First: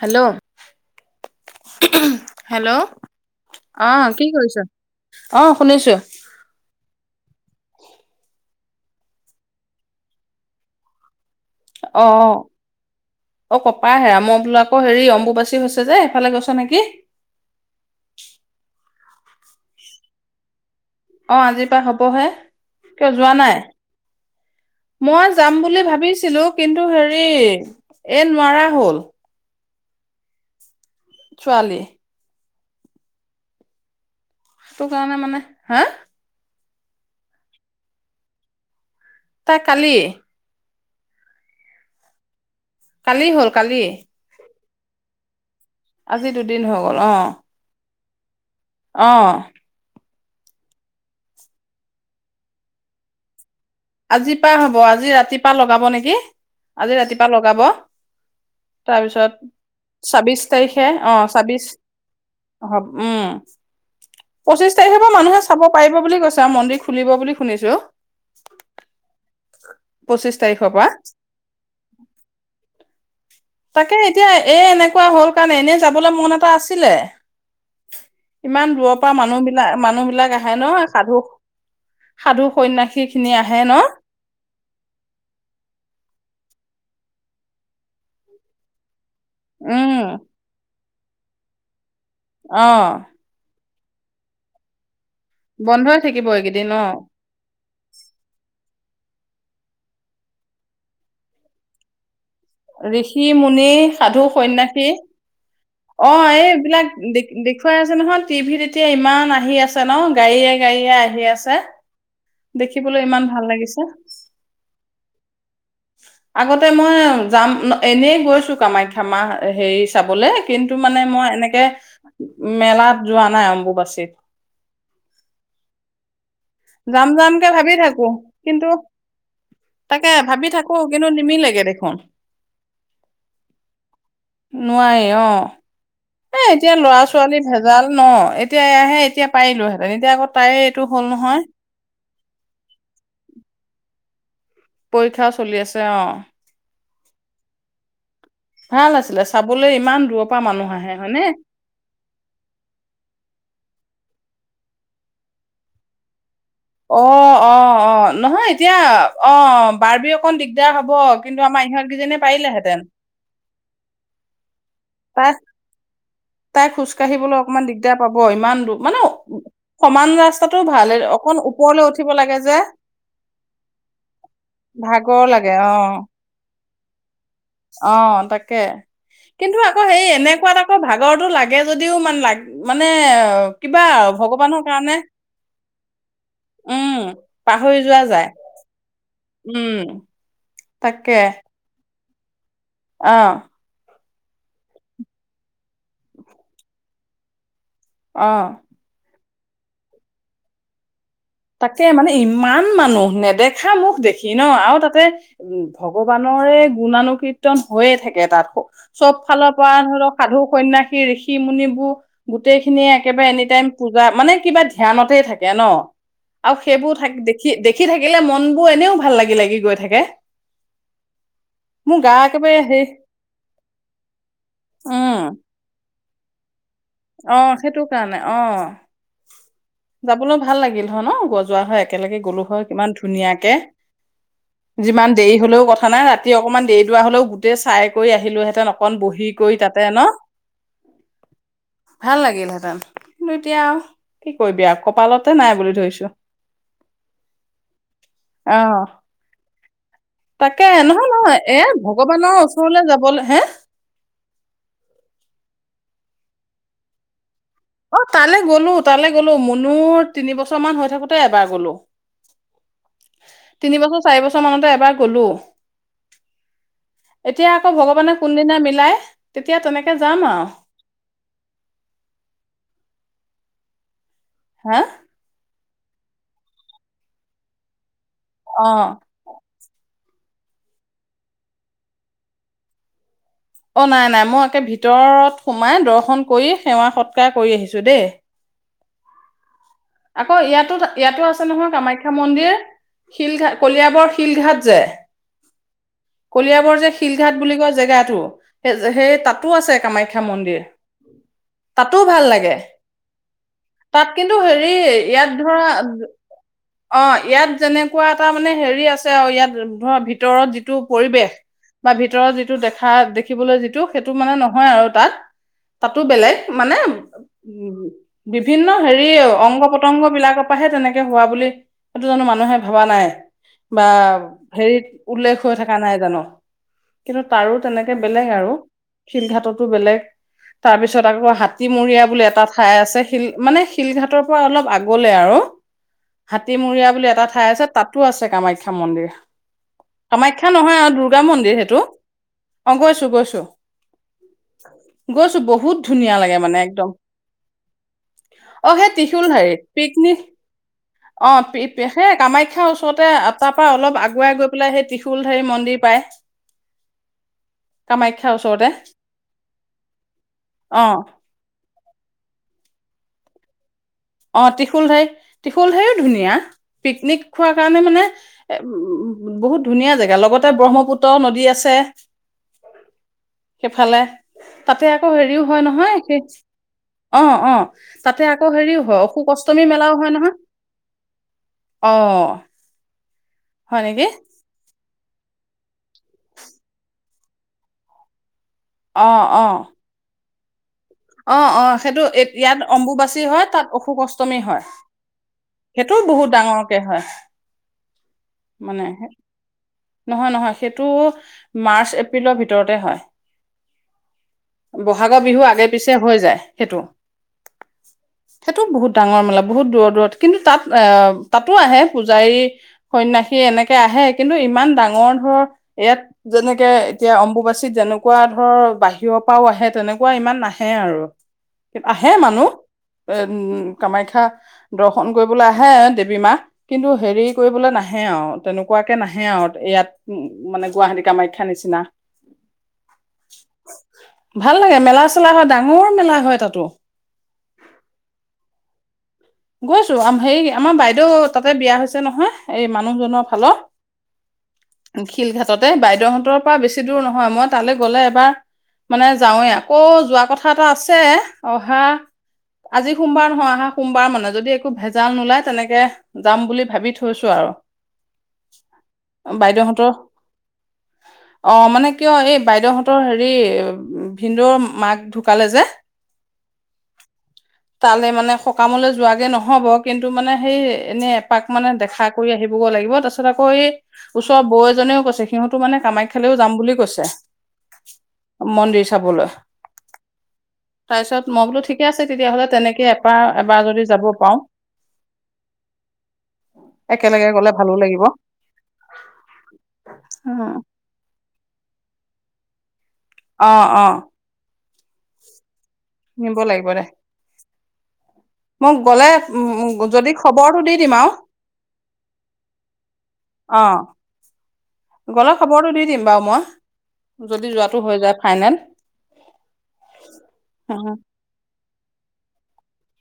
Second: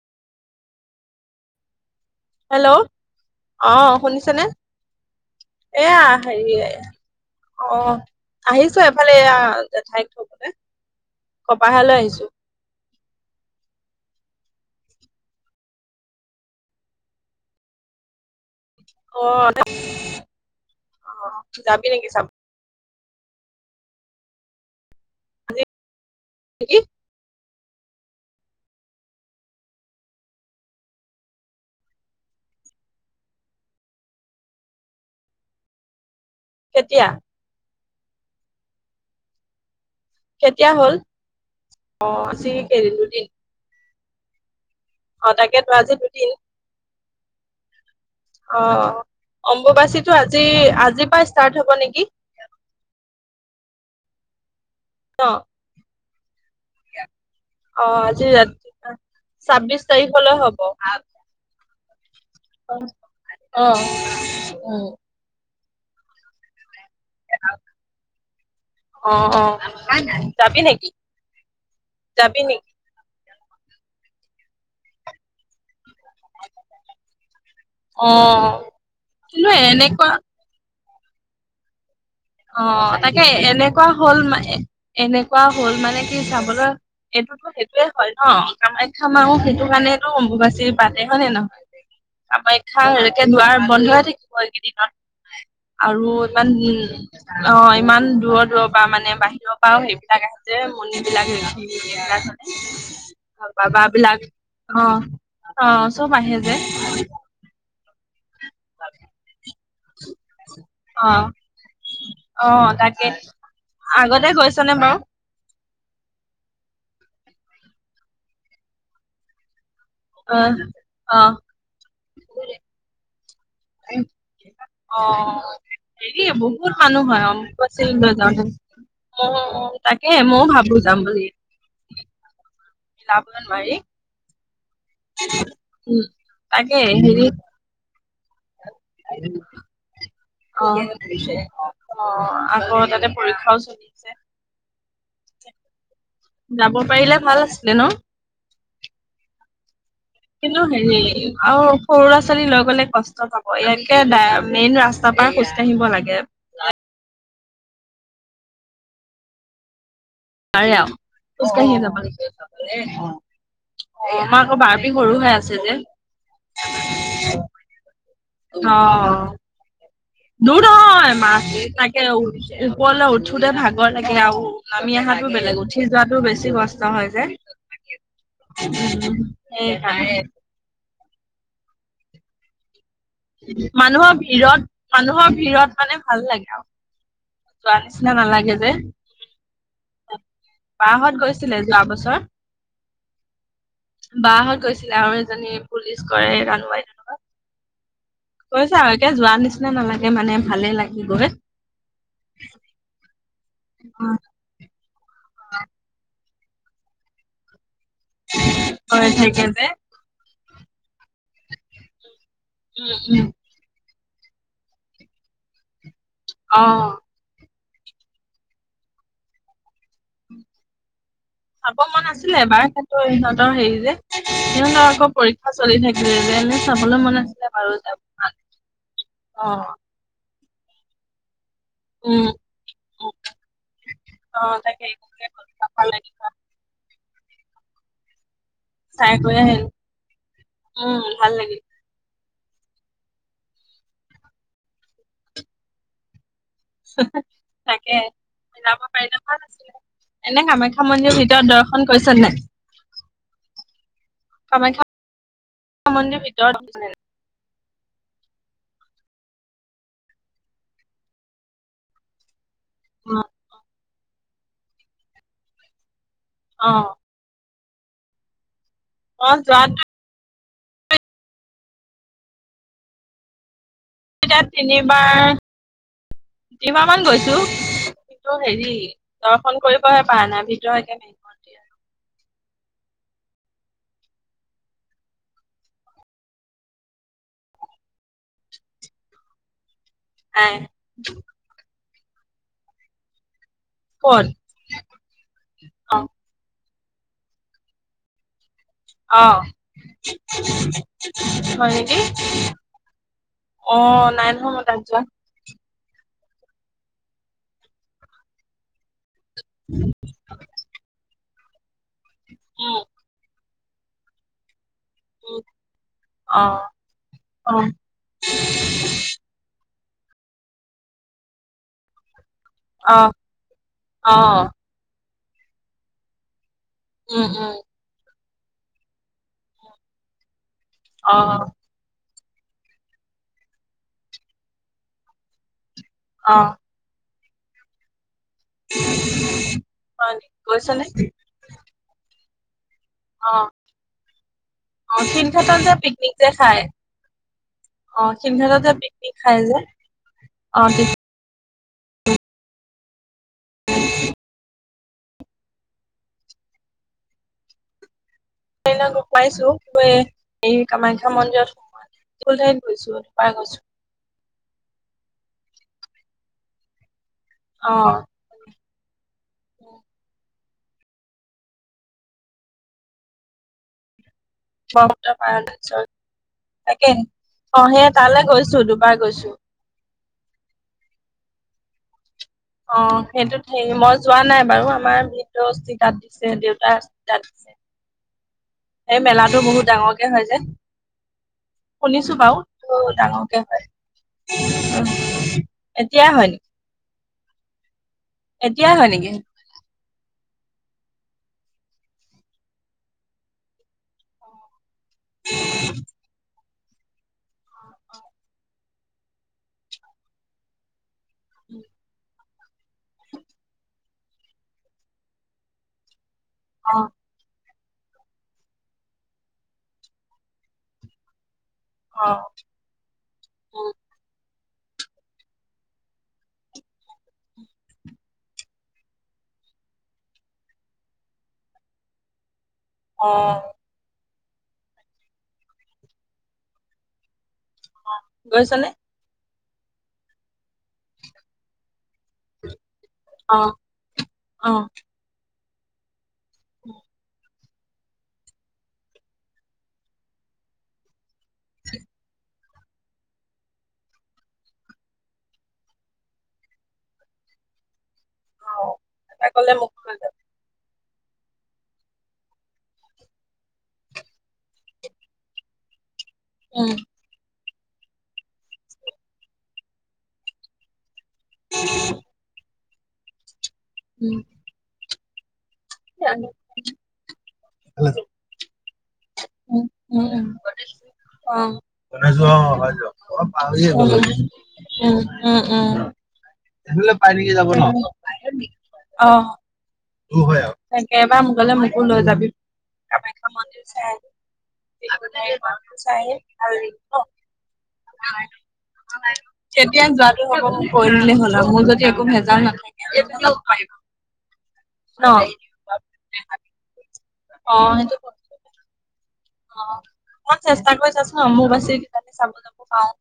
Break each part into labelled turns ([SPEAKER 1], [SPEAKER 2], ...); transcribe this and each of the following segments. [SPEAKER 1] Hello.
[SPEAKER 2] Hello
[SPEAKER 1] অ
[SPEAKER 2] অহ
[SPEAKER 1] কি
[SPEAKER 2] শুনিছেনে
[SPEAKER 1] কৰিছ অ শুনিছো
[SPEAKER 2] এয়া হেৰি অ। আহিছ এফালে জেঠাই ঘৰৰফালে। কপাহাহ লৈ
[SPEAKER 1] অ
[SPEAKER 2] আহিছোঁ।
[SPEAKER 1] অ কপা হেৰা মই বোলো আকৌ হেৰি অম্বুবাচী হৈছে যে এইফালে গৈছ নেকি।
[SPEAKER 2] অ। [unintelligible]
[SPEAKER 1] অ আজিৰ পৰা
[SPEAKER 2] যাবি নেকি
[SPEAKER 1] হ'বহে।
[SPEAKER 2] চাব
[SPEAKER 1] কিয় যোৱা নাই। মই
[SPEAKER 2] আজি
[SPEAKER 1] যাম বুলি ভাবিছিলোঁ
[SPEAKER 2] নেকি
[SPEAKER 1] কিন্তু হেৰি। এ নোৱাৰা হ'ল। ছোৱালী। সেইটো কাৰণে মানে হা
[SPEAKER 2] কেতিয়া?
[SPEAKER 1] তাই কালি
[SPEAKER 2] কেতিয়া হ'ল অ আজি কেইদিন দুদিন
[SPEAKER 1] কালি হ'ল কালি।
[SPEAKER 2] অ তাকে
[SPEAKER 1] আজি দুদিন হৈ গ'ল অঁ।
[SPEAKER 2] অঁ অম্বুবাচীত। আজি আজিৰ পৰা ষ্টাৰ্ট হব নেকি?
[SPEAKER 1] আজিৰ পা হ'ব। আজি
[SPEAKER 2] ন
[SPEAKER 1] ৰাতিপা লগাব নেকি? আজি ৰাতিপুৱা লগাব
[SPEAKER 2] অ আজি ৰাতি
[SPEAKER 1] তাৰপিছত
[SPEAKER 2] ছাব্বিশ তাৰিখলৈ
[SPEAKER 1] ছাব্বিশ
[SPEAKER 2] হব
[SPEAKER 1] তাৰিখে অ ছাব্বিশ হ উম
[SPEAKER 2] উম
[SPEAKER 1] পঁচিশ তাৰিখৰ পৰা মানুহে চাব পাৰিব বুলি কৈছে আৰু মন্দিৰ খুলিব বুলি শুনিছো।
[SPEAKER 2] অঁ, অঁ
[SPEAKER 1] পঁচিশ
[SPEAKER 2] যাবি
[SPEAKER 1] তাৰিখৰ পৰা
[SPEAKER 2] নেকি যাবি নেকি?
[SPEAKER 1] তাকে এতিয়া এ এনেকুৱা হ'ল কাৰণে এনে যাবলৈ মন এটা আছিলে
[SPEAKER 2] অ
[SPEAKER 1] ইমান দূৰৰ পৰা মানুহ
[SPEAKER 2] কিন্তু
[SPEAKER 1] বিলাক মানুহ
[SPEAKER 2] এনেকুৱা
[SPEAKER 1] বিলাক আহে ন। [unintelligible]
[SPEAKER 2] অঁ
[SPEAKER 1] সন্যাসী
[SPEAKER 2] তাকে
[SPEAKER 1] খিনি আহে ন
[SPEAKER 2] এনেকুৱা হল ম এনেকুৱা হ'ল মানে কি চাম মানে এইটোতো সেইটোয়ে হয় ন কাম [unintelligible] সেইটো
[SPEAKER 1] উম
[SPEAKER 2] কাৰণেতটো অম্বুবাচী পাতে হয় নে নহয়।
[SPEAKER 1] অ
[SPEAKER 2] কামাখ্যা এতিয়া দুৱাৰ বন্ধ থাকিব এইকেইদিনত।
[SPEAKER 1] বন্ধই থাকিব এইকেইদিন অঁ।
[SPEAKER 2] অঁ ইমান দূৰৰ দূৰৰ পৰা মানে বাহিৰৰ পৰাও সেইবিলাক আহি যে মুনি বিলাক ৰিখি বিলাক তাৰপিছত
[SPEAKER 1] ঋষি মুনি সাধু
[SPEAKER 2] অ
[SPEAKER 1] সন্যাসী
[SPEAKER 2] অ চব
[SPEAKER 1] অঁ
[SPEAKER 2] আহে যে
[SPEAKER 1] এইবিলাক দেখুৱাই আছে। [unintelligible] টিভিত এতিয়া ইমান আহি আছে। ন গাড়ীয়ে গাড়ীয়ে
[SPEAKER 2] অ
[SPEAKER 1] আহি আছে
[SPEAKER 2] অ
[SPEAKER 1] দেখিবলৈ
[SPEAKER 2] তাকে
[SPEAKER 1] ইমান ভাল লাগিছে।
[SPEAKER 2] আগতে গৈছনে বাৰু
[SPEAKER 1] আগতে মই যাম এনেই গৈছো কামাখ্যামা হেৰি চাবলে কিন্তু মানে
[SPEAKER 2] অ
[SPEAKER 1] মই এনেকে মেলাত যোৱা নাই
[SPEAKER 2] অ
[SPEAKER 1] অম্বুবাচীত।
[SPEAKER 2] অ', হেৰি বহুত মানুহ
[SPEAKER 1] যাম
[SPEAKER 2] হয়
[SPEAKER 1] যামকে ভাবি
[SPEAKER 2] অম্বুবাচীত
[SPEAKER 1] থাকো
[SPEAKER 2] যাওঁতে
[SPEAKER 1] কিন্তু
[SPEAKER 2] ম তাকে ময়ও
[SPEAKER 1] ভাবি থাকো
[SPEAKER 2] ভাবো যাম
[SPEAKER 1] কিন্তু
[SPEAKER 2] বুলি
[SPEAKER 1] নিমিলেগে দেখোন
[SPEAKER 2] মিলাব নোৱাৰি।
[SPEAKER 1] নোৱাৰি
[SPEAKER 2] উম।
[SPEAKER 1] অ। এ এতিয়া
[SPEAKER 2] তাকে
[SPEAKER 1] লৰা
[SPEAKER 2] হেৰি
[SPEAKER 1] ছোৱালী ভেজাল ন এতিয়া এ আহে এতিয়া পাৰিলো হেতেন এতিয়া আকৌ তাই
[SPEAKER 2] অ',
[SPEAKER 1] এইটো হল নহয়।
[SPEAKER 2] ছে।
[SPEAKER 1] পৰীক্ষাও চলি আছে অ।
[SPEAKER 2] যাব পাৰিলে ভাল আছিলে ন।
[SPEAKER 1] ভাল আছিলে চাবলৈ ইমান দূৰৰ পৰা
[SPEAKER 2] কিন্তু
[SPEAKER 1] মানুহ আহে
[SPEAKER 2] হেৰি
[SPEAKER 1] হয়নে
[SPEAKER 2] আৰু সৰু ল'ৰা ছোৱালী লৈ গলে কষ্ট পাব। ইয়াকে মেইন ৰাস্তাৰ পা খোজ কাঢ়িব লাগে।
[SPEAKER 1] অ অ অ নহয় এতিয়া অ বাৰ্বি অকণ দিগদাৰ হব কিন্তু আমাৰ ইহঁত কেইজনীয়ে পাৰিলেহেঁতেন
[SPEAKER 2] [unintelligible] সৰুহৈ
[SPEAKER 1] তাই
[SPEAKER 2] আছে যে।
[SPEAKER 1] তাই খোজ কাঢ়িবলৈ অকণমান দিগদাৰ পাব ইমান দূৰ মানে
[SPEAKER 2] অ'।
[SPEAKER 1] সমান ৰাস্তাটো
[SPEAKER 2] দূৰ
[SPEAKER 1] ভাল
[SPEAKER 2] নহয়
[SPEAKER 1] অকন
[SPEAKER 2] মাক
[SPEAKER 1] ওপৰলৈ উঠিব
[SPEAKER 2] দেতাকে
[SPEAKER 1] লাগে যে
[SPEAKER 2] ওপৰলৈ উঠিবলৈ ভাগৰ লাগে আৰু নামি
[SPEAKER 1] ভাগৰ
[SPEAKER 2] অহাতটো
[SPEAKER 1] লাগে
[SPEAKER 2] বেলেগ
[SPEAKER 1] অ
[SPEAKER 2] উঠি যোৱাটো বেছি কষ্ট। নহয় যে।
[SPEAKER 1] অ তাকে কিন্তু আকৌ সেই
[SPEAKER 2] সেইকাৰণে
[SPEAKER 1] এনেকুৱাত আকৌ ভাগ গৰটো লাগে যদিও মান মানে কিবা
[SPEAKER 2] মানুহৰ
[SPEAKER 1] ভগৱানৰ
[SPEAKER 2] ভিৰত
[SPEAKER 1] কাৰণে
[SPEAKER 2] মানুহৰ ভিৰত মানে ভাল লাগে আৰু।
[SPEAKER 1] উম পাহৰি
[SPEAKER 2] যোৱা নিচিনা
[SPEAKER 1] যায়
[SPEAKER 2] নালাগে যে
[SPEAKER 1] উম তাকে
[SPEAKER 2] বহুত গৈছিলে যোৱা বছৰ।
[SPEAKER 1] অ।
[SPEAKER 2] বা হত গৈছিলে আৰু এজনী পুলিচ কৰে ৰানুৱাই ধনোবা।
[SPEAKER 1] অ
[SPEAKER 2] গৈছা আৰু একে যোৱা নিচি নিচিনা নালাগে মানে ভালে লাগে। গৈ
[SPEAKER 1] তাকে মানে ইমান মানুহ নেদেখা মুখ
[SPEAKER 2] অ
[SPEAKER 1] দেখি ন আৰু তাক [unintelligible] উম ভগৱান ৰে গুণানুকীৰ্তন হৈয়ে থাকে তাত
[SPEAKER 2] কৰে
[SPEAKER 1] চব
[SPEAKER 2] থাকে
[SPEAKER 1] ফালৰ
[SPEAKER 2] যে
[SPEAKER 1] পৰা ধৰি লওক সাধু সন্যাসী ঋষি মুনিবোৰ গোটেইখিনিয়ে
[SPEAKER 2] উম উম
[SPEAKER 1] একেবাৰে এনি টাইম পূজা মানে কিবা ধ্যানতে থাকে ন। আৰু
[SPEAKER 2] অ
[SPEAKER 1] সেইবোৰ থাক দেখি দেখি থাকিলে মন বোৰ এনেও ভাল লাগিল লাগি গৈ থাকে।
[SPEAKER 2] খাব
[SPEAKER 1] মোৰ
[SPEAKER 2] মন
[SPEAKER 1] গা
[SPEAKER 2] আাছিলে
[SPEAKER 1] একেবাৰে
[SPEAKER 2] এবাৰ
[SPEAKER 1] হেৰি
[SPEAKER 2] সো সিহঁতৰ হেৰি যে সিহঁতৰ আকৌ পৰীক্ষা চলি থাকে। [unintelligible]
[SPEAKER 1] অঁ, সেইটো কাৰণে অঁ,
[SPEAKER 2] অ',
[SPEAKER 1] যাবলৈ ভাল লাগিল হয় ন গছ যোৱা হয় একেলগে
[SPEAKER 2] উম,
[SPEAKER 1] গ'লো হয় কিমান
[SPEAKER 2] উম,
[SPEAKER 1] ধুনীয়াকে।
[SPEAKER 2] অ', তাকে
[SPEAKER 1] যিমান দেৰি হলেও কথা নাই ৰাতি অকমান দেৰি দোৱা হ'লেও গোটেই চাই কৰি আহিলো হেতে ন, অকণমান
[SPEAKER 2] চাই
[SPEAKER 1] বহি কৰি
[SPEAKER 2] আহিলো
[SPEAKER 1] তাতে ন?
[SPEAKER 2] উম, ভাল লাগিল
[SPEAKER 1] ভাল লাগিল হেঁতেন। কিন্তু এতিয়া কি কৰিবি আৰু, কপালতে নাই বুলি ধৰিছো।
[SPEAKER 2] তাকে
[SPEAKER 1] অ
[SPEAKER 2] মিলাব পাৰিলে ভাল আছিলে। এনে
[SPEAKER 1] তাকে,
[SPEAKER 2] কামাখ্যা
[SPEAKER 1] নহয়
[SPEAKER 2] মন্দিৰৰ
[SPEAKER 1] নহয়,
[SPEAKER 2] ভিতৰত
[SPEAKER 1] এ
[SPEAKER 2] দৰ্শন কৰিছে নাই?
[SPEAKER 1] ভগৱানৰ ওচৰলে যাবলৈ হে?
[SPEAKER 2] কামাখ্যা, মন্দিৰ ভিতৰত [unintelligible]
[SPEAKER 1] অঁ, তালৈ গ'লো, তালৈ গলো। মুনুৰ তিনিবছৰ মান হৈ থাকোতে এবাৰ গ'লো।
[SPEAKER 2] অ',
[SPEAKER 1] তিনি বছৰ চা চাৰি বছৰ মানতে এবাৰ গ'লো
[SPEAKER 2] অ'
[SPEAKER 1] এতিয়া আকৌ ভগৱানে কোনদিনা মিল লায়,
[SPEAKER 2] অ',
[SPEAKER 1] তেতিয়া
[SPEAKER 2] যোৱাটো
[SPEAKER 1] তেনেকে যাম আৰু।
[SPEAKER 2] তেতিয়া
[SPEAKER 1] হা
[SPEAKER 2] তিনিবাৰ [unintelligible] মান গৈছোঁ অ'
[SPEAKER 1] অ
[SPEAKER 2] হেৰি দৰ্শন কৰিবহে পাৰা নাই। ভিতৰ একে [unintelligible]
[SPEAKER 1] অ'নাই, নাই, মই একে ভিতৰত সোমাই দৰ্শন কৰি সেৱা সৎকাৰ কৰি আহিছোঁ দেই। আকৌ
[SPEAKER 2] নাই
[SPEAKER 1] ইয়াতো, ইয়াতো আছে নহয় কামাখ খ্যা মন্দিৰ, শিলঘাট
[SPEAKER 2] ক'ত
[SPEAKER 1] কলিয়াবৰ শিলঘাট যে,
[SPEAKER 2] অ'।
[SPEAKER 1] কলিয়াবৰ যে শিলঘাট বুলি কোৱা জেগাটো সে- সেই
[SPEAKER 2] অ
[SPEAKER 1] তাতো আছে কামাখ্যা মন্দিৰ।
[SPEAKER 2] হয়
[SPEAKER 1] তাতো
[SPEAKER 2] নেকি
[SPEAKER 1] ভাল লাগে,
[SPEAKER 2] অ
[SPEAKER 1] তাত
[SPEAKER 2] নাই
[SPEAKER 1] কিন্তু
[SPEAKER 2] নহয়
[SPEAKER 1] হেৰ
[SPEAKER 2] মই
[SPEAKER 1] ই,
[SPEAKER 2] তাত যোৱা
[SPEAKER 1] ইয়াত ধৰা অ', ইয়াত যেনেকুৱা এটা মানে হেৰি আছ চে আও ইয়াত ধৰ ভিতৰত যিটো পৰিৱেশ বা ভিত তলৰ যিটো
[SPEAKER 2] উম
[SPEAKER 1] দেখা দেখিবলৈ যিট টো, সেইটো মানে নহয় আৰু তাত,
[SPEAKER 2] উম
[SPEAKER 1] তাতো বেলেগ,
[SPEAKER 2] অ
[SPEAKER 1] মানে
[SPEAKER 2] অ
[SPEAKER 1] বিভিন্ন হেৰী অংগ পতংগবিলাকৰ পৰা হে তেনেকে হোৱা বুলি সেইটো জানো মান নুহে ভবা
[SPEAKER 2] অ
[SPEAKER 1] নাই। বা
[SPEAKER 2] অ
[SPEAKER 1] হেৰিত উল্লেখ হৈ থকা নাই জানো কিন্তু
[SPEAKER 2] উম
[SPEAKER 1] তাৰো
[SPEAKER 2] উম
[SPEAKER 1] তেনেকে বেলেগ আৰু, শিলঘাটতো বেলেগ। তাৰপিছত
[SPEAKER 2] অ
[SPEAKER 1] আকৌ হাতীমূৰীয়া বুলি এট টা ঠাই আছে, শিল মানে শিলঘাটৰ পৰা অলপ আগলৈ আৰু
[SPEAKER 2] অ
[SPEAKER 1] হাতীমূৰিয়া বুলি এটা ঠাই আছে, তাতো আছে। কামাখ্যা মন্দিৰ।
[SPEAKER 2] হয় নেকি
[SPEAKER 1] কামাখ্যা
[SPEAKER 2] গৈছ
[SPEAKER 1] নহয়
[SPEAKER 2] নে
[SPEAKER 1] আৰু দূৰ্গা মন্দিৰ সেইটো। অ', গৈছো,
[SPEAKER 2] অ
[SPEAKER 1] গৈছো,
[SPEAKER 2] অ
[SPEAKER 1] গৈছো
[SPEAKER 2] শিলঘাটত যে
[SPEAKER 1] বহুত
[SPEAKER 2] পিকনিক
[SPEAKER 1] ধুনীয়া
[SPEAKER 2] যে
[SPEAKER 1] লাগে মানে
[SPEAKER 2] খাই
[SPEAKER 1] একদম,
[SPEAKER 2] অ শিলঘাটত যে
[SPEAKER 1] অ', সেই
[SPEAKER 2] পিকনিক খাই
[SPEAKER 1] ত্ৰিশূলধাৰি,
[SPEAKER 2] যে
[SPEAKER 1] পিকনিক,
[SPEAKER 2] অ
[SPEAKER 1] অ' পি পি, সেই কামাখ্যাৰ ওচৰতে তাৰ পৰা অলপ আগুৱাই গৈ পেলাই সেই ত্ৰিশুল ধাৰী মন্দিৰ পায়। কামা
[SPEAKER 2] [unintelligible] গৈ পাইছোঁ, এই
[SPEAKER 1] অ
[SPEAKER 2] কামাখ্যা মন্দিৰত সোমোৱা নাই। [unintelligible] গৈছো, দুবাৰ গৈছো।
[SPEAKER 1] অ', ত্ৰিশূলধাৰী, ত্ৰিশূলধাৰীয়ো ধুনীয়া পিকনিক খোৱাৰ
[SPEAKER 2] অ
[SPEAKER 1] কাৰণে মানে বহুত ধুনীয়া দেখা। লগত তে ব্ৰহ্মপুত্ৰ নদী আছে, সেইফালে। তাতে
[SPEAKER 2] ব্ৰহ্মপুত্ৰ
[SPEAKER 1] আকৌ হেৰিও
[SPEAKER 2] পাৰত
[SPEAKER 1] হয়
[SPEAKER 2] তাৰপিছত
[SPEAKER 1] নহয়,
[SPEAKER 2] তাকে
[SPEAKER 1] অ, অ,
[SPEAKER 2] সেই তালৈ
[SPEAKER 1] তাতে আকৌ
[SPEAKER 2] গৈছো
[SPEAKER 1] হেৰিও
[SPEAKER 2] দুবাৰ
[SPEAKER 1] হয়, অশোক
[SPEAKER 2] গৈছো
[SPEAKER 1] অষ্টমী মেলাও হয় নহয় অ'
[SPEAKER 2] অ' সেইটোত হেৰি,
[SPEAKER 1] হয়
[SPEAKER 2] মই
[SPEAKER 1] নেকি
[SPEAKER 2] যোৱা নাই বাৰু, আমাৰ [unintelligible] অস্হি তাত দিছে, দেউতাৰ অস্হি তাত দিছে এই
[SPEAKER 1] অ অ
[SPEAKER 2] মেলাটো বহুত ডাঙৰকে হয় যে
[SPEAKER 1] অ', অ', সেইটো
[SPEAKER 2] শুনিছো বাৰু
[SPEAKER 1] ইয়াত
[SPEAKER 2] কিন্তু
[SPEAKER 1] অম্বুবাচী
[SPEAKER 2] ডাঙৰকে
[SPEAKER 1] হয়, তাত অশোক অষ্টমী হয়। সেইটোও
[SPEAKER 2] এতিয়াই
[SPEAKER 1] বহুত ডাঙৰকে হয়।
[SPEAKER 2] এতিয়া হয়
[SPEAKER 1] মানে
[SPEAKER 2] নেকি?
[SPEAKER 1] নহয়, নহয়, সেইটো মাৰ্চ-এপ্ৰিলৰ ভিতৰতে হয়। বহাগৰ বিহু আগে পিছে হৈ যায়। সেইটো। সেইটোও বহুত ডাঙৰ মেলা, বহুত দূৰ দূৰত, কিন্তু তাত এ তাতো আহে, পূজাৰী সন্যাসী এনেকে আহে, কিন্তু ইমান ডাঙৰ ধৰ ইয়াত যেনেকে
[SPEAKER 2] অ
[SPEAKER 1] এতিয়া অম্বুবাছ চীনত যেনেকুৱা ধৰ বাহিৰৰ পাও আহে, তেনেকুৱা ইমান নাহে আৰু।
[SPEAKER 2] অ
[SPEAKER 1] আহে মানুহ, এ উ কামাখ্যা দৰ্শন কৰিবলৈ আহে দেৱী মা, কিন্তু হেৰি কৰিবলৈ নাহে আৰু, তেনেকুৱাকে নাহে আও। এয়াত উ মানে গুৱাহাটী কামাখ্যা নিচিনা।
[SPEAKER 2] অ'
[SPEAKER 1] ভাল লাগে, মেলা চেলা হয়, ডাঙৰ মেলা হয় তাতো।
[SPEAKER 2] গৈছা নে?
[SPEAKER 1] গৈছো, হেই, আমাৰ বাইদেউ তাতে বিয়া হৈছে এ নহয়, এই মানুহজনৰ
[SPEAKER 2] অ
[SPEAKER 1] ফালৰ।
[SPEAKER 2] অ
[SPEAKER 1] শিলঘাট তাতে, বাইদেউহঁত তৰ পৰা বেছি দূৰ নহয়, মই তালে গ'লে এবাৰ মানে যাওঁৱে। আকৌ যোৱা কথা এটা আছে অহা আজি সোমবাৰ নহয়, আহা সোমবাৰ মানে যদি একো ভেঁজাল নোলায়, তেনেকে যাম বুলি ভাবি থৈছো আৰু।
[SPEAKER 2] অ এবাৰ গলে মোকো
[SPEAKER 1] বাইদেউহঁতৰ
[SPEAKER 2] লৈ যাবি
[SPEAKER 1] অ', মানে কিয় এই বাইদেউহঁতৰ হেৰি ভিনদৌৰ মাক ঢুকালে যে
[SPEAKER 2] উম
[SPEAKER 1] তালে মানে সকামলৈ যোৱাগে নহ'ব, কিন্তু মানে সেই এনে এপাক মানে দেখা কৰি আহি বগৈ লাগিব, তাৰছত আ কৌ এই,
[SPEAKER 2] উম।
[SPEAKER 1] ওচৰৰ বৌ এজনীয়েও কৈছে সিহঁতো মানে
[SPEAKER 2] উম
[SPEAKER 1] কামাখ্যালৈও যাম বুলি কৈছে,
[SPEAKER 2] উম উম অ।
[SPEAKER 1] মন্দিৰ চাবলৈ।
[SPEAKER 2] উম উম উম
[SPEAKER 1] তাৰছত মই বোলো ঠিকে আছে তেতিয়া হলে, তেনেকে এপাৰ এবাৰ যদি
[SPEAKER 2] [inaudible]
[SPEAKER 1] যাব পাৰো
[SPEAKER 2] তাকে,
[SPEAKER 1] একেলগে গ'লে ভালো লাগিব
[SPEAKER 2] এবাৰ মো গ'লে মোকো লৈ যাবি কামাখ্যা
[SPEAKER 1] অ
[SPEAKER 2] মন্দিও
[SPEAKER 1] অ
[SPEAKER 2] চাই আহিম [inaudible] [unintelligible]
[SPEAKER 1] নিব লাগিব দে মোক গ'লে উম
[SPEAKER 2] কেতিয়া
[SPEAKER 1] যদি
[SPEAKER 2] যোৱাটো হব
[SPEAKER 1] খবৰটো
[SPEAKER 2] মোক
[SPEAKER 1] দি
[SPEAKER 2] কৈ
[SPEAKER 1] দিম
[SPEAKER 2] দিলে হ'ল আৰু, মোৰ যদি একো ভেজাল নাথাকে [unintelligible]
[SPEAKER 1] অ গ'লে খবৰটো দি দিম বাৰু মই। যদি
[SPEAKER 2] অ
[SPEAKER 1] যোৱাটো
[SPEAKER 2] সেইটো
[SPEAKER 1] হৈ যায় ফাইনেল।
[SPEAKER 2] অ', অকন চেষ্টা কৰিছাচোন মোক বাচি কিবি চাব যাব পাওঁ। [inaudible]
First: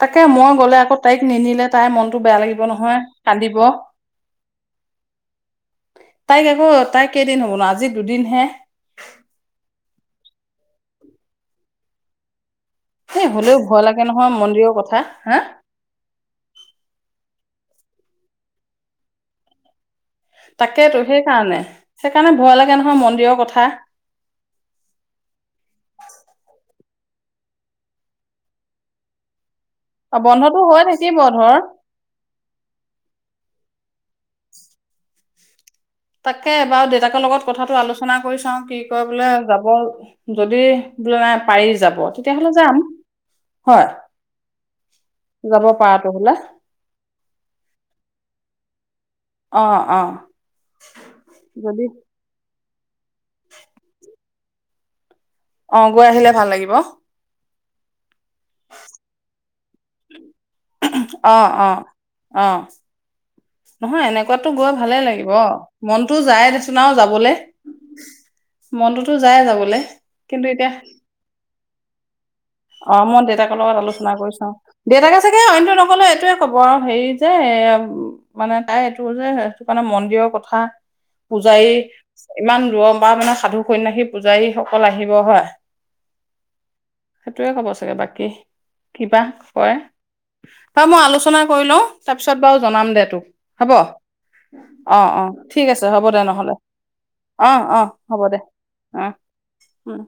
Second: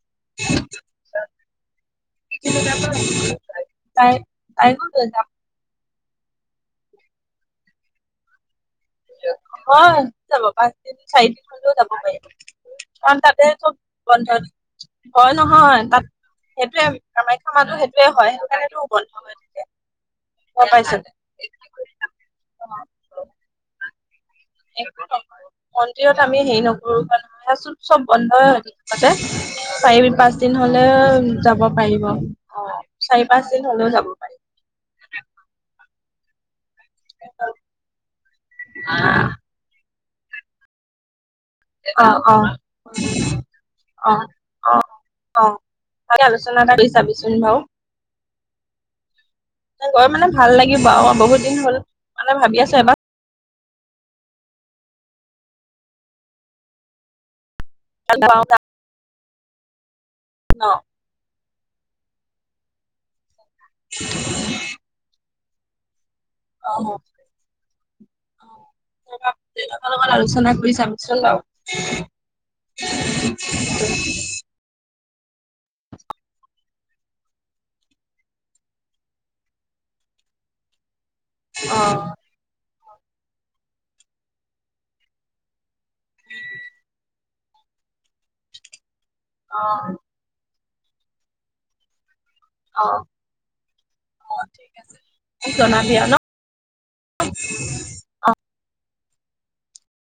[SPEAKER 1] তাকে মই গ'লে আকৌ তাইক নিনিলে তাইৰ মন টো বেয়া লাগিব নহয়, কান্দিব।
[SPEAKER 2] তাই তাইকো লৈ যাম
[SPEAKER 1] তাইক আকৌ, তাই কেইদিন হ'ল আজি দুদিনহে।
[SPEAKER 2] হয় যাব পাঁচদিন চাৰিদিন হ'হলেও যাব পাৰিব। কাৰণ
[SPEAKER 1] এই
[SPEAKER 2] তাতে
[SPEAKER 1] হ'লেও
[SPEAKER 2] চব
[SPEAKER 1] ভয় লাগে নহয়
[SPEAKER 2] বন্ধ,
[SPEAKER 1] মন্দিৰৰ কথা হা
[SPEAKER 2] হয় নহয় তাত সেইটোৱে কামাখ্যা মানে সেই সেইটোৱে হয়, সেইকাৰণেতো বন্ধ হৈ থাকে। গম পাইছো।
[SPEAKER 1] তাকেইতো সেইকাৰণে, সেইকাৰণে ভয় লাগে
[SPEAKER 2] অ',
[SPEAKER 1] নহয় মন্দিৰৰ কথা।
[SPEAKER 2] মন্দিৰত আমি হেৰি নকৰ গৰু নহয় চোন চব বন্ধই হয় থাকিব যে। চাৰি,
[SPEAKER 1] অ',
[SPEAKER 2] পাঁচ দিন
[SPEAKER 1] বন্ধটো হৈ
[SPEAKER 2] হ'লে
[SPEAKER 1] থাকিব ধৰ
[SPEAKER 2] যাব পাৰিব, অ', চাৰি, পাঁচ হ'লেও যাব পাৰি।
[SPEAKER 1] তাকে বাৰু দেউতাকৰ লগত কথাটো আলোচনা কৰি চাওঁ কি কয় বোলে যাব যদি বোলে পাৰি যাব
[SPEAKER 2] অ', অ',
[SPEAKER 1] তেতিয়াহ'লে যাম হয়
[SPEAKER 2] অ', অ', অ',
[SPEAKER 1] যাব পাৰাটো
[SPEAKER 2] তাকে
[SPEAKER 1] হলে
[SPEAKER 2] আলোচনা কৰি চাবিচোন বাৰু।
[SPEAKER 1] অ অ
[SPEAKER 2] গৈ মানে ভাল লাগিব আৰু বহুত দিন হ'ল
[SPEAKER 1] যদি
[SPEAKER 2] মানে ভাবি আছ [unintelligible]
[SPEAKER 1] অ', গৈ আহিলে ভাল লাগিব।
[SPEAKER 2] [unintelligible] ন
[SPEAKER 1] অ', অ', অহ। নহয় এনেকুৱাতো গৈ ভালে লাগিব। মন যায় দেচোন আও
[SPEAKER 2] অ
[SPEAKER 1] যাবলৈ মনটোতো যায় যাবলে
[SPEAKER 2] দেউতাকৰ লগত
[SPEAKER 1] কিন্তু
[SPEAKER 2] আলোচনা
[SPEAKER 1] এতিয়া,
[SPEAKER 2] কৰি চাবিচোন বাৰু
[SPEAKER 1] অ', মই দেউতাকৰ লগত আলোচনা কৰিছোঁ, দেউতাকে চাগে অন্য নক'লে এইটৱে ক'ব আৰু হেৰি যে এয়া মানে তাই এইটো যে সেইটো কাৰণে মন্দিৰৰ কথা। পূজাৰী,
[SPEAKER 2] অ
[SPEAKER 1] ইমান ৰম বা মানে সাধু, সন্যাসী, পূজাৰীসকল আহিব হয়। সেইটোৱে ক'ব চাগে বাকী কিবা কয়।
[SPEAKER 2] অ
[SPEAKER 1] ত' মই আলোচনা কৰি লওঁ। তাৰপিছত বাৰু!
[SPEAKER 2] অ
[SPEAKER 1] জনাম দে তোক। হব,
[SPEAKER 2] অ ঠিক আছে
[SPEAKER 1] অ' অ'
[SPEAKER 2] মোক
[SPEAKER 1] ঠিক আছে
[SPEAKER 2] জনাবি
[SPEAKER 1] হব
[SPEAKER 2] আৰু ন
[SPEAKER 1] দে নহলে, অ' অ' হব দে। আহ, উম।